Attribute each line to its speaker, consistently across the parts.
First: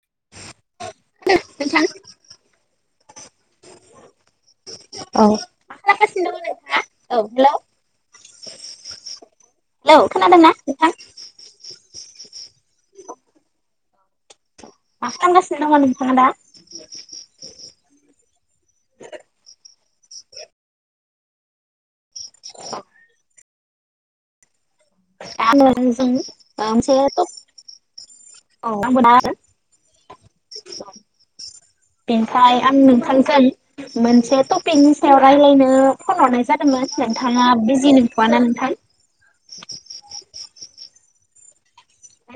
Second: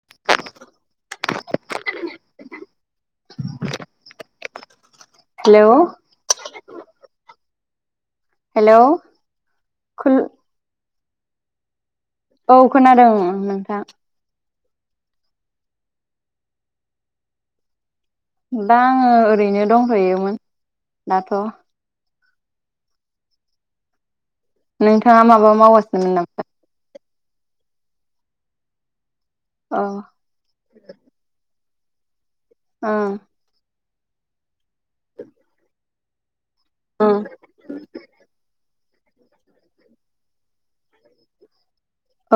Speaker 1: [unintelligible]
Speaker 2: [inaudible] Hello
Speaker 1: औ औ hello.
Speaker 2: Hello
Speaker 1: hello खोनादोंना नोंथां?
Speaker 2: औ खोनादों नोंथां।
Speaker 1: मा खालामगासिनो दं नोंथाङा दा?
Speaker 2: दंथ'होयोमोन दाथ'। नोंथाङा माबा
Speaker 1: आङो नोंजों
Speaker 2: मावासैमोन नामा
Speaker 1: ओ मोनसे थ' [inaudible] औ।
Speaker 2: अ। [inaudible]
Speaker 1: बेनिफ्राय आं नोंथांजों मोनसे टपिकनि सायाव रायलायनो फन हरनाय जादोंमोन नोंथाङा बिजि नंथ'आना नोंथां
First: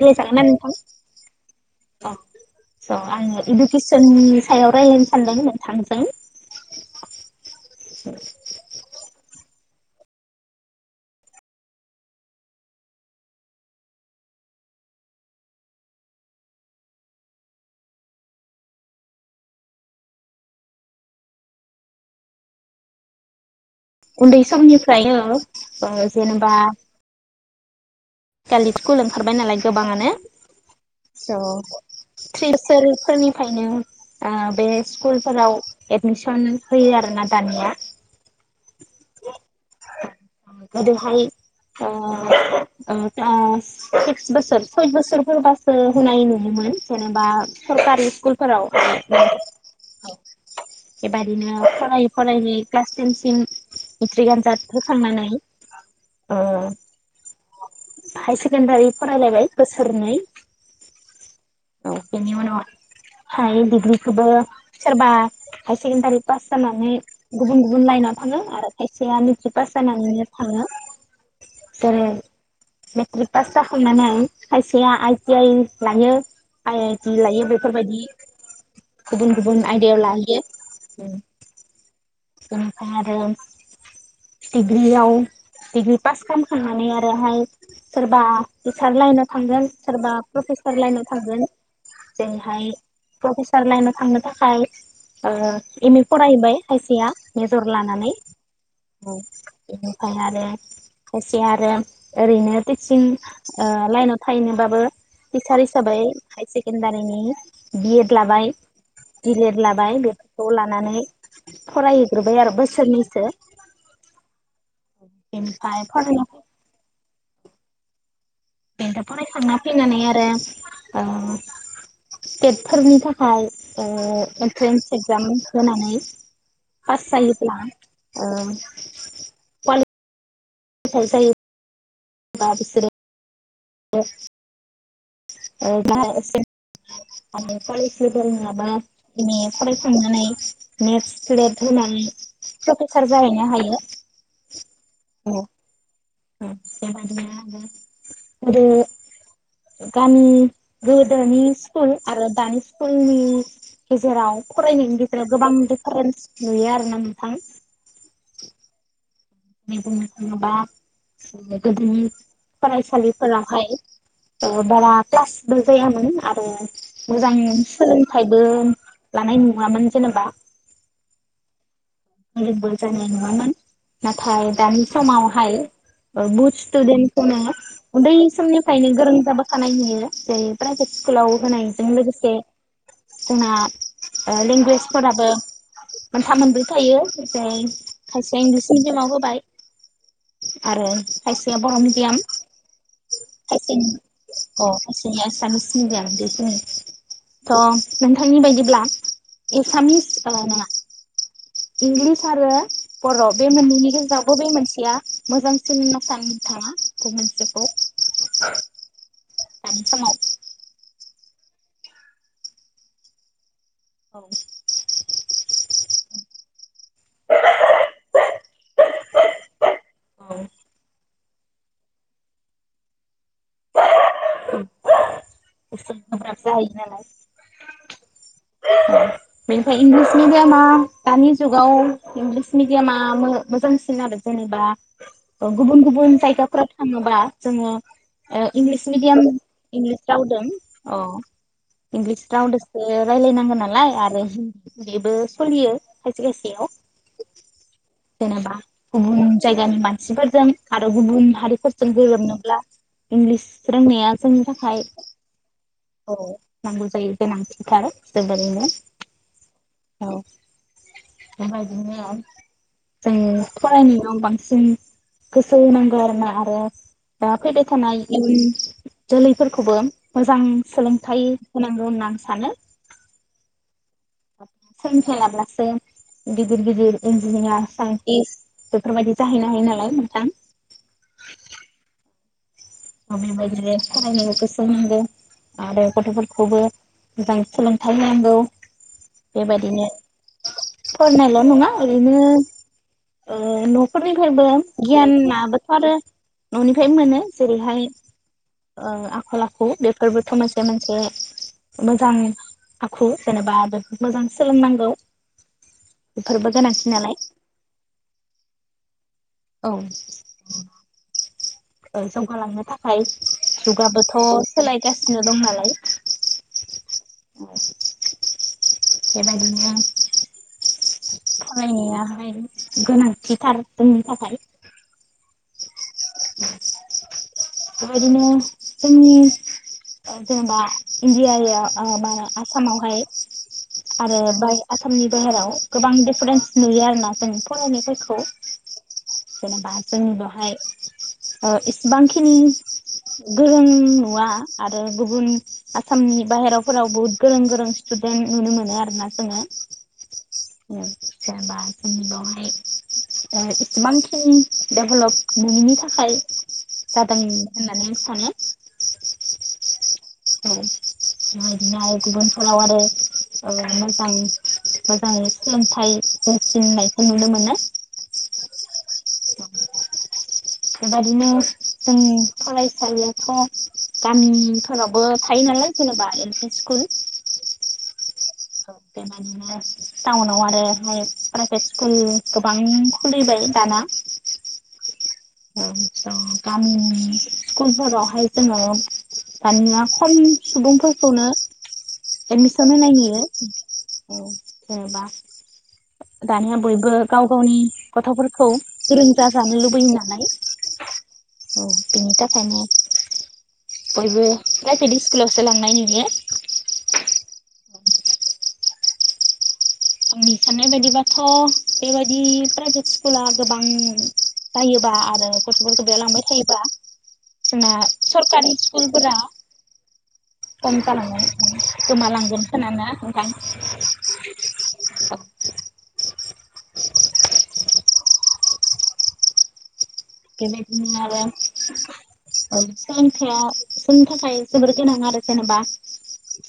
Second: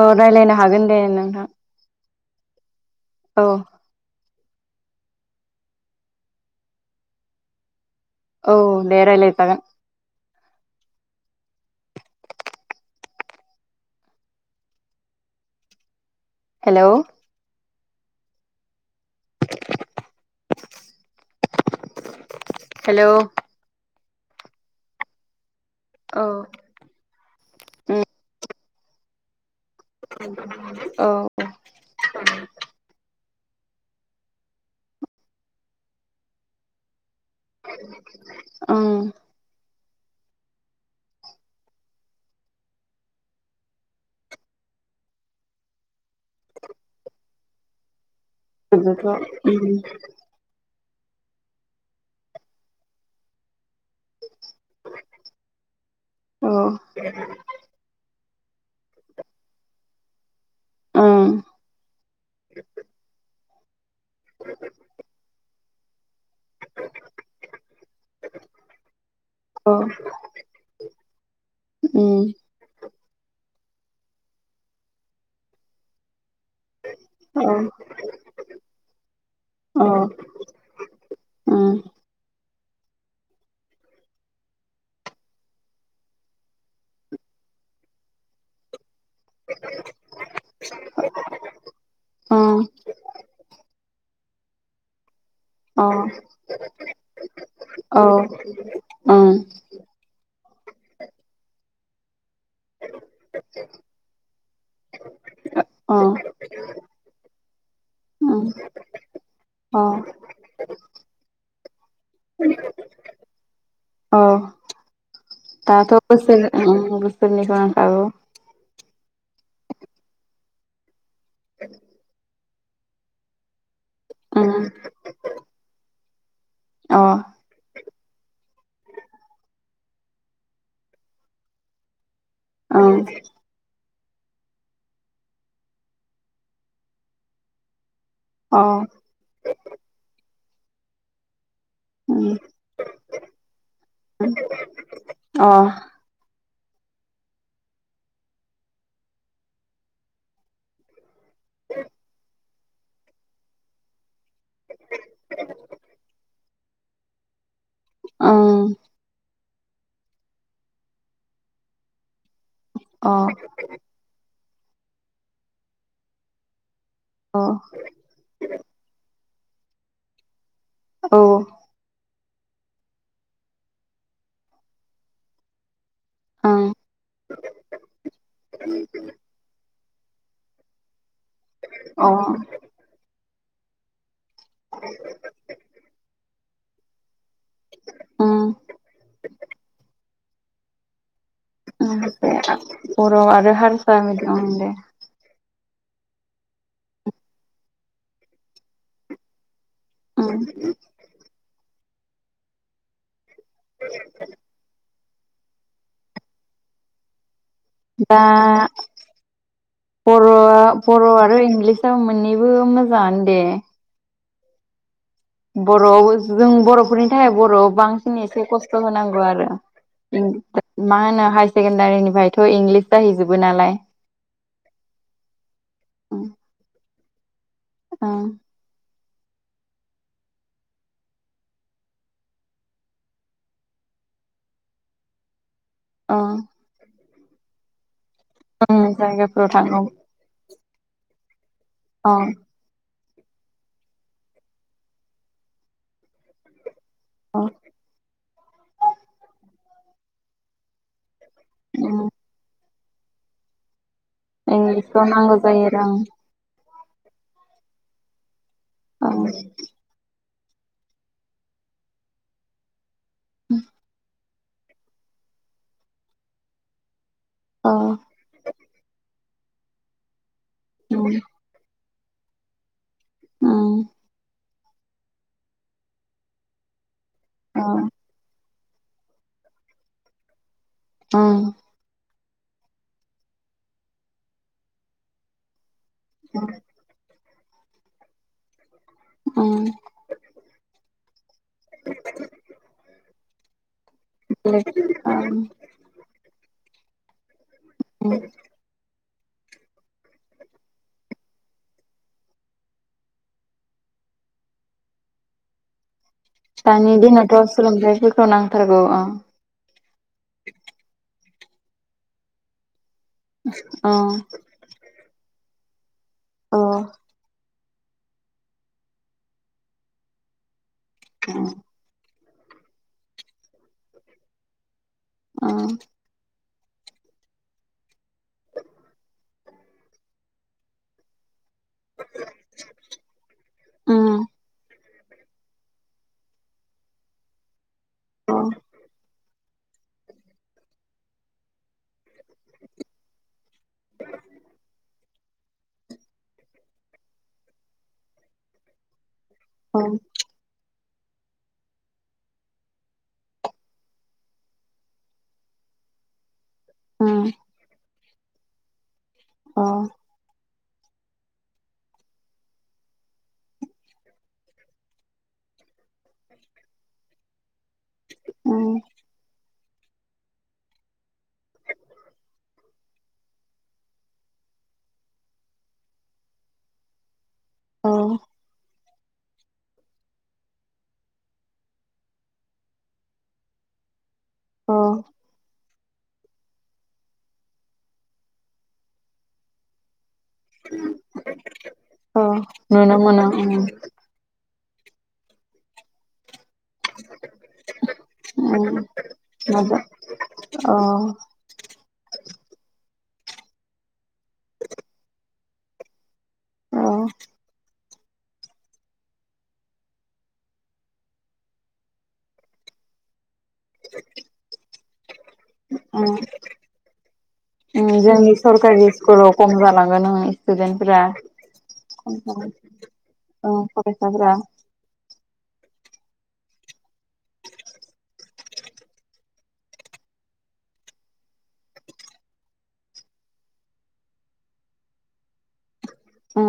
Speaker 2: अ
Speaker 1: ना
Speaker 2: रायलायनो
Speaker 1: नोंथां?
Speaker 2: हागोन दे नोंथां
Speaker 1: औ स आं
Speaker 2: औ
Speaker 1: एडुकेसननि सायाव रायलायनो सानदों नोंथांजों
Speaker 2: औ दे रायलाय जागोन हेलौ [inaudible] हेलौ
Speaker 1: उन्दै समनिफ्रायनो ओ
Speaker 2: औ
Speaker 1: जेनेबा
Speaker 2: [inaudible]
Speaker 1: ओंखारबाय नालाय गोबाङानो
Speaker 2: औ
Speaker 1: स [unintelligible] खायनो आ बे स्कुलफोराव एडमिसन होयो आरो ना
Speaker 2: अ
Speaker 1: ओरैहाय ओ-ओ सिक्स बोसोर सय बोसोर फोरबासो होनाय नुयो मोन जेनेबा सरकारनि स्कुलफोराव [inaudible] बेबादिनो फरायै फरायै क्लास टेनसिम मेट्रिक आनजाद होखांनानै ओ
Speaker 2: औ
Speaker 1: हाय सेकेण्डारि फरायलायबाय बोसोरनै
Speaker 2: ओ
Speaker 1: औ बेनि उनाव हाय डिग्रिखौबो सोरबा हाय सेकेणडारि पास जानानै गुबुन गुबुन लाइनाव थाङो आरो खायसेया मेट्रिक पास जानानैनो थाङो
Speaker 2: उम
Speaker 1: [unintelligible] मेट्रिक पास जाखांनानै खायसेया आइटि आइ लायो आइ आइ ति लायो
Speaker 2: औ
Speaker 1: बेफोरबायदि गुबुन गुबुन
Speaker 2: उम अ औ
Speaker 1: आइदायाव लाहैयो बेनिफ्राय आरो डिग्रियाव डिग्रि पास खालामखांनानै आरोहाय सोरबा सार लाइनाव थांगोन सोरबा प्रफेसार लाइनाव थांगोन जेरैहाय प्रफेसार लाइनाव थांनो थाखाय ओ एम ए फरायबाय खायसेया मेजर लानानै
Speaker 2: ओं
Speaker 1: बेनिफ्राय आरो खायसे आरो ओरैनो टिसिं ओ लाइनाव थाहैनोबाबो टिचार हिसाबै हाय सेकेणडारिनि बि ए ड लाबाय डि ले ड
Speaker 2: अ
Speaker 1: लाबाय बेफोरखौ लानानै फरायहैग्रोबाय आरो बोसोरनैसो
Speaker 2: औ
Speaker 1: बेनिफ्राय
Speaker 2: दाथ'
Speaker 1: फरायना
Speaker 2: बोसोर ओं बोसोरनैखौ नांखागौ
Speaker 1: दा फरायखांना फैनानै आरो ओ टेटफोरनि थाखाय
Speaker 2: ओं
Speaker 1: एन्ट्रेन्स एक्जाम होनानै
Speaker 2: अ
Speaker 1: फास जायोब्ला ओ [unintelligible] बा बिसोरो
Speaker 2: ओं
Speaker 1: ओ जा एसेे हानाय फालि जेबो
Speaker 2: अ
Speaker 1: रोङाबा जोङो फरायखांनानै नेथ स्लेद होनानै
Speaker 2: उम
Speaker 1: प्रफेसार जाहैनो हायो
Speaker 2: अ
Speaker 1: ब [unintelligible] गोदोनि सकुल आरो दानि स्कुलनि गेजेराव फरायनायनि गेजेराव गोबां दिफारेन्स नुयो आरोना नोंथां
Speaker 2: ओम
Speaker 1: जेरै बुंनो थाङोबा गोदोनि
Speaker 2: अ
Speaker 1: फरायसालिफोरावहाय ओ बारा क्लासबो जायामोन आरो मोजां सोलोंथाइबो लानाय नुवामोन जेनेबा
Speaker 2: औ
Speaker 1: गोरोंबो जानाय नुवामोन नाथाय दानि समावहाय ओ बुथ
Speaker 2: ओं
Speaker 1: स्टुदेन्टखौ उन्दै समनिफ्रायनो गोरों जाबोखानाय नुयो जों प्राइभ स्कुलाव होनायजों
Speaker 2: अ
Speaker 1: लोगोसे जोंना लेंगुवेजफोराबो मोनथाम मोनब्रै थायो। ओफ्राय खायसे
Speaker 2: उम
Speaker 1: इंगलिस मिडियामाव होबाय आरो खायसेया बर' मिडियाम
Speaker 2: बर' आरो
Speaker 1: खायसे
Speaker 2: हारसा मिडियाम ओं दे
Speaker 1: खायसेया एसामिस थ' नोंथांनि बायदिब्ला एसामिस ओ
Speaker 2: उम
Speaker 1: नोङा इंलिस आरो बरफ बे मोननैनि गेजेरावबो बे मोनसेया मोजांसिन होनना सानो नोंथाङा गुब मोनसे
Speaker 2: दा
Speaker 1: दानि समाव
Speaker 2: बर'आ बर' आरो इंलिसा मोननैबो मोजाङानो दे।
Speaker 1: औ
Speaker 2: बर'आव जों बर' नि थाखाय बर'आव बांसिन एसे खस्थ होनांगौ आरो ओम मा होनो हायार सेकेणडारिनिफ्रायथ इंलिस जाहैजोबो नालाय
Speaker 1: [unintelligible]
Speaker 2: ओं
Speaker 1: औ बेनिफ्राय इंलिस मिडियामा दानि जुगाव इंलिस मिडियामा मो मोजांसिन आरो ज जेनेबा गुबुन गुबुन
Speaker 2: ओं
Speaker 1: जायगाफोराव थाङोबा जोङो ओ इंलिस
Speaker 2: उम
Speaker 1: मिदियाम
Speaker 2: जायगाफोराव थांगौ
Speaker 1: इंलिस रावदों अ
Speaker 2: औ
Speaker 1: इंलिस रावदोसो ओ रायलायनांगोन नालाय आरो बेबो सलियो खायसे खायसेयाव
Speaker 2: अ
Speaker 1: जेनेबा गुबुन जायगानि मानसिफोरजों आरो गुबुन हारिफोरजों
Speaker 2: उम
Speaker 1: गोरोबनोब्ला इंलिस रोंनाया जोंनि थाखाय
Speaker 2: इंलिसखौ नांगौ जायो आरो।
Speaker 1: औ नांगौ जायो गोनांथिथार जोबोरैनो
Speaker 2: औ
Speaker 1: उम बेबायदिनो जों फरायनायाव बांसिन जों गोसो होनांगौ आरोना आरो दा फैबाय
Speaker 2: औ
Speaker 1: थानाय इयुन जोलैफोरखौबो मोजां
Speaker 2: उम
Speaker 1: सोलोंथायाइ होनांगौ होनना आं सानो।
Speaker 2: ओं
Speaker 1: सोंलोंथाइ लाब्लासो गिदिर गिदिर
Speaker 2: औ
Speaker 1: इन्जिनियार साइन्टिस्ट बेफोरबायदि जाहैनो हायो नालाय नोंथां
Speaker 2: अह
Speaker 1: दा बेबायदिनो फरायनायाव गोसो होनांगोन आरो गथ'फोरखौबो मोजां सोलोंथाइ होनांगौ।
Speaker 2: उम
Speaker 1: बेबायदिनो फरायनायल नङा ओरैनो ओ न'फोरनिफायबो
Speaker 2: बेलेग ओं
Speaker 1: गियानाबोथ आरो न'निफायनो मोनो। जेरैहाय
Speaker 2: उम
Speaker 1: आखल आखु बेफोरबोथ' मोनसे मोनसे मोजां आखु जेनेबा मोजां सोलोंनांगौ। बेफोरबो गोनांथि
Speaker 2: दानि
Speaker 1: नालाय
Speaker 2: दिनावथ सोलोंथाइफोरखौ नांथारगौ।
Speaker 1: औ। जौगालांनो थाखाय
Speaker 2: औ
Speaker 1: जुगाबोथ सोलायगासिनो दं नालाय।
Speaker 2: अह
Speaker 1: बेबायदिनो
Speaker 2: उम
Speaker 1: फरायनाया गोनांथिथार जोंनि थाखाय।
Speaker 2: अ
Speaker 1: [inaudible] बेबायदिनो जोंनि जेनेबा इन्डियाया आ [unintelligible] आसामावहाय आरो बाय आसामनि बाहेराव गोबां दिफारेन्स नुयो आरो ना जों फरायनाय‌फोर खौ
Speaker 2: औ
Speaker 1: जेनेबा जों बेवहाय ओ एसेबांखिनि गोरों नुवा आरो गुबुन आसामनि बाहेरावफोराव बहुत गोरों गोरों स्टु देन्ट नुनो मोनो आरो ना जोङो।
Speaker 2: औ।
Speaker 1: उम जेनेबा जोंनि बावहाय ओ इसेबांखिनि डेभलब मोनैनि था खाय जादों
Speaker 2: उम
Speaker 1: होननानै आं सानो।
Speaker 2: अ।
Speaker 1: [unintelligible] बिदिनो आरो गुबुन ओनसोलाव आरो ओ मोजां मोजाङै सोलोंथाइ होसिननायखौ नुनो मोनो।
Speaker 2: औ।
Speaker 1: बेबायदिनो जोंनि फरायसालियाथ' गामिफोरावबो थायो जेनेबा एल पि स्कुल।
Speaker 2: औ।
Speaker 1: बेबायदिनो टाउनाव आरोहाय प्राइभेट स्कुल गोबां खुलिबाय दाना। [inaudible]
Speaker 2: अ।
Speaker 1: [unintelligible] गामि स्कुलफोरावहाय जोङो दानिया खम सुबुंफोरखौनो
Speaker 2: औ
Speaker 1: एडमिसन होनाय
Speaker 2: नुनो
Speaker 1: नुयो
Speaker 2: मोनो उम
Speaker 1: औ। जेनेबा दानिया बयबो गाव गावनि गथ'फोरखौ
Speaker 2: उम
Speaker 1: गोरों जाजानो
Speaker 2: माबा
Speaker 1: लुबैयो ना लाय
Speaker 2: औ
Speaker 1: औ बिनि थाखायनो बयबो प्राइभेट इस्कुलावसो लांनाय नुयो।
Speaker 2: औ।
Speaker 1: आंनि साननाय बायदिबाथ' बेबायदि प्राइभेट स्कुला गोबां जायो बा आरो गथ'फोरखौ बेयाव लांबाय थायोबा जोंना
Speaker 2: उम जोंनि
Speaker 1: सरकारि स्कुलफोरा
Speaker 2: स्कुलाव खम जालांगोन ओं
Speaker 1: खम
Speaker 2: स्टुदेन्टफोरा
Speaker 1: जालांगोन माने गोमा
Speaker 2: खम
Speaker 1: लांगोन खोना ना नोंथां। [inaudible]
Speaker 2: ओ फरायसाफोरा
Speaker 1: बेबादिनो आरो औ सोलोंथाया जोंनि थाखाय जोबोर गोनां आरो जेनेबा
Speaker 2: अ।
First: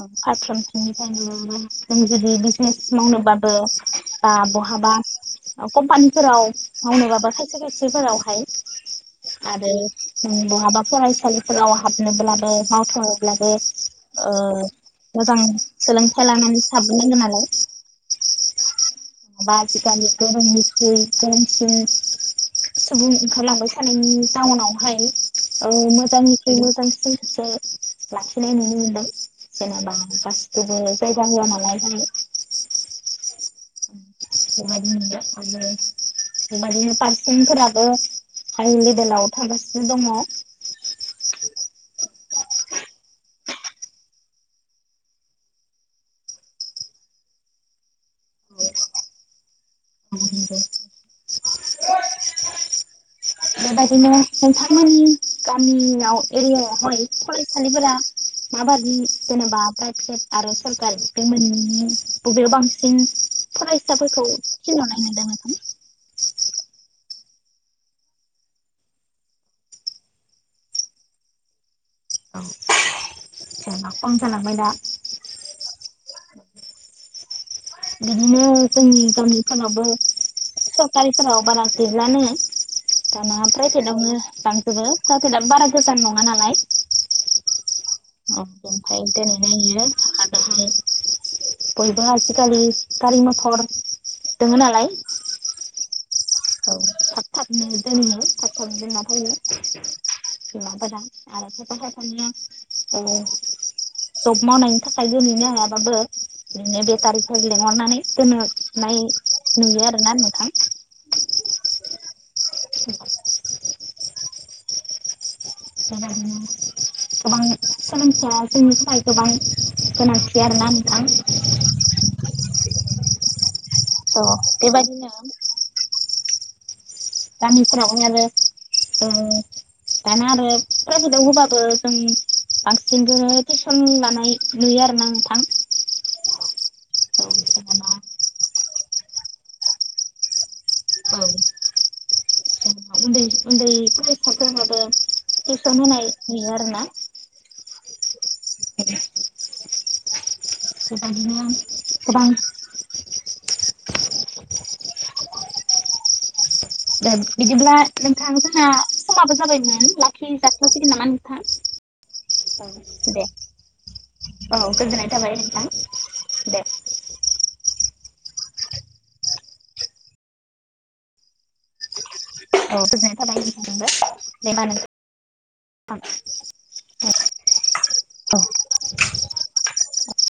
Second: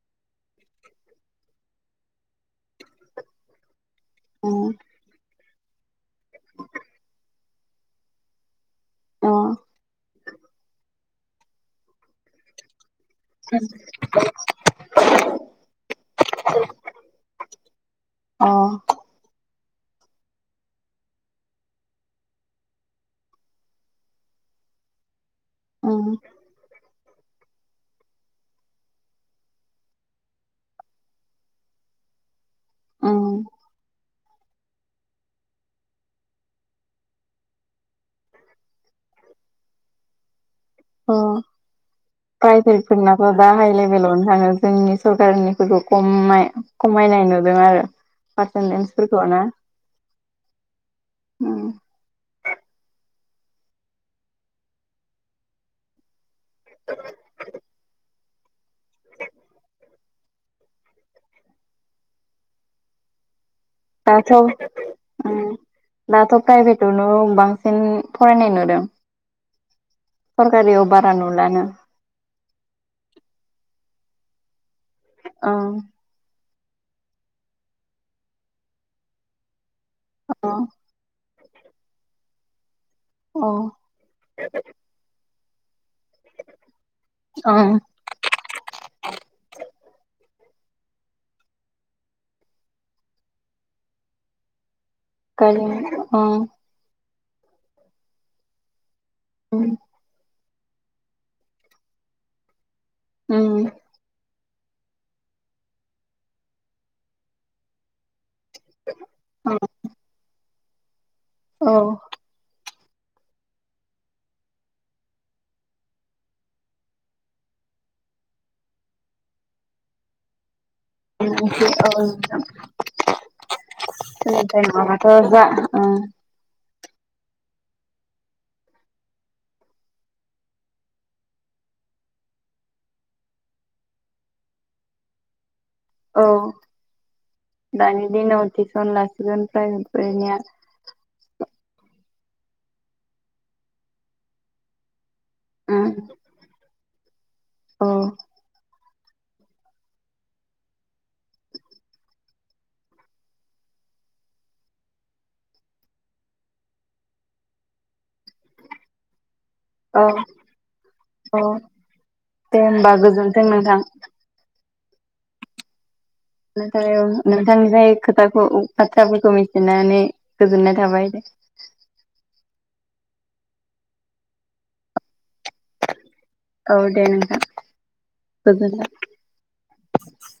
Speaker 1: ओ फारफ्रोमथिंनिफ्रायबो जों जुदि बिजनेस मावनोबाबो बा
Speaker 2: उम
Speaker 1: बहाबा ओ कम्पानिफोराव मावनोबाबो खायसे खायसेफोरावहाय
Speaker 2: अ
Speaker 1: आरो बहाबा फरायसालिफोराव हाबनोब्लाबो मावथ' ब्लाबो ओ मोजां सोलोंथाइ लानानैसो हाबग्रोनांगो नालाय।
Speaker 2: अ।
Speaker 1: [unintelligible] सुबुं ओंखारलांबाय थानायनि जाउनावहाय औ
Speaker 2: उम
Speaker 1: मोजांनिख्रुइ मोजांसिनखोसो लाखिनाय नुनो मोनदों जेनेबा गासिखौबो जायगा होआ नालाय जाय [inaudible]
Speaker 2: उम
Speaker 1: बेबायदिनो आरो बेबायदिनो पारसेनफोराबो हाइ लेभेलाव थागासिनो दङ'। [inaudible]
Speaker 2: प्राइभेटफोरनाथ' दा हाइ लेभेलावनो थाङो जोंनि सरकारनिफोरखौ खम खमायनायनो आरो पारसेनटेनसफोरखौ ना उम
Speaker 1: अ। बेबायदिनो नोंथांमोननि गामियाव एरियायावहाय फरायसालिफोरा माबायि जेनेबा प्राइभेट आरो सरकारि बे मोननि बबेयाव बांसिन फरायसाफोरखौ
Speaker 2: दाथ' ओम
Speaker 1: थिनहरनाय नुदों नोंथां
Speaker 2: दाथ 'फ्रायभेट आवनो बांसिन फरायनाय नुदों सरकारियाव बारा नुलानो।
Speaker 1: औ जेनेबा खम जालांबाय दा।
Speaker 2: ओं
Speaker 1: बिदिनो जोंनि गामिफोरावबो
Speaker 2: अ अ
Speaker 1: सरकारिफोराव बारा गैलानो दाना प्राइभेटआवनो लांजोबो प्राइभेटआव बारा गोजान नङा नालाय।
Speaker 2: अ।
Speaker 1: औ ओमफ्राय दोनैहाय इयो बयबो आजिखालि गारि मथर दङ नालाय।
Speaker 2: खाय।
Speaker 1: औ थाब थाबनो दोनो थाब थाब दोनना फैयो।
Speaker 2: उम
Speaker 1: [unintelligible] जब
Speaker 2: उम
Speaker 1: मावनायनि थाखाय दोनैनो हायाबाबो बिओरैनो बेटारिफोरारि लिंहरनानै जोनो नाय
Speaker 2: औ
Speaker 1: नुयो आरोना नोंथां
Speaker 2: औ
Speaker 1: औ [inaudible] गोबां सोलोंथाया जोंनि थाखाय गोबां गोनांथि आरोना। नोंथां
Speaker 2: [inaudible]
Speaker 1: थ' बेबायदिनो
Speaker 2: [unintelligible]
Speaker 1: गामिफोराव आरो ओ दाना आरो प्राइभेटाव होबाबो जों बांसिनखौ टिउसन लानाय नुयो आरो ना नोंथां।
Speaker 2: औ
Speaker 1: औ जेनेबा
Speaker 2: दानि दिनाव टिउसन लासिगोन प्राइभेट फरायनाया
Speaker 1: औ उन्दै- उन्दै फरायसाफोराबो बेसन
Speaker 2: औ
Speaker 1: होनाय नुयो आरो ना गोबां- गोबां दे बिदिब्ला नोंथां जोंना समाबो जाबायमोन
Speaker 2: औ
Speaker 1: लाखि जाथ्लासिगोन नामा नोंथां
Speaker 2: औ दे होमबा
Speaker 1: दे
Speaker 2: गोजोनथों नोंथां।
Speaker 1: औ गोजोननाय थाबाय नोंथां
Speaker 2: [unintelligible]
Speaker 1: दे
Speaker 2: खोथाखौ बाथ्राफोरखौ मिथिनानै गोजोननाय थाबाय दे।
Speaker 1: औ गोजोननाय थाबायथादोंबो दे मा होन
Speaker 2: औ दे नोंथां गो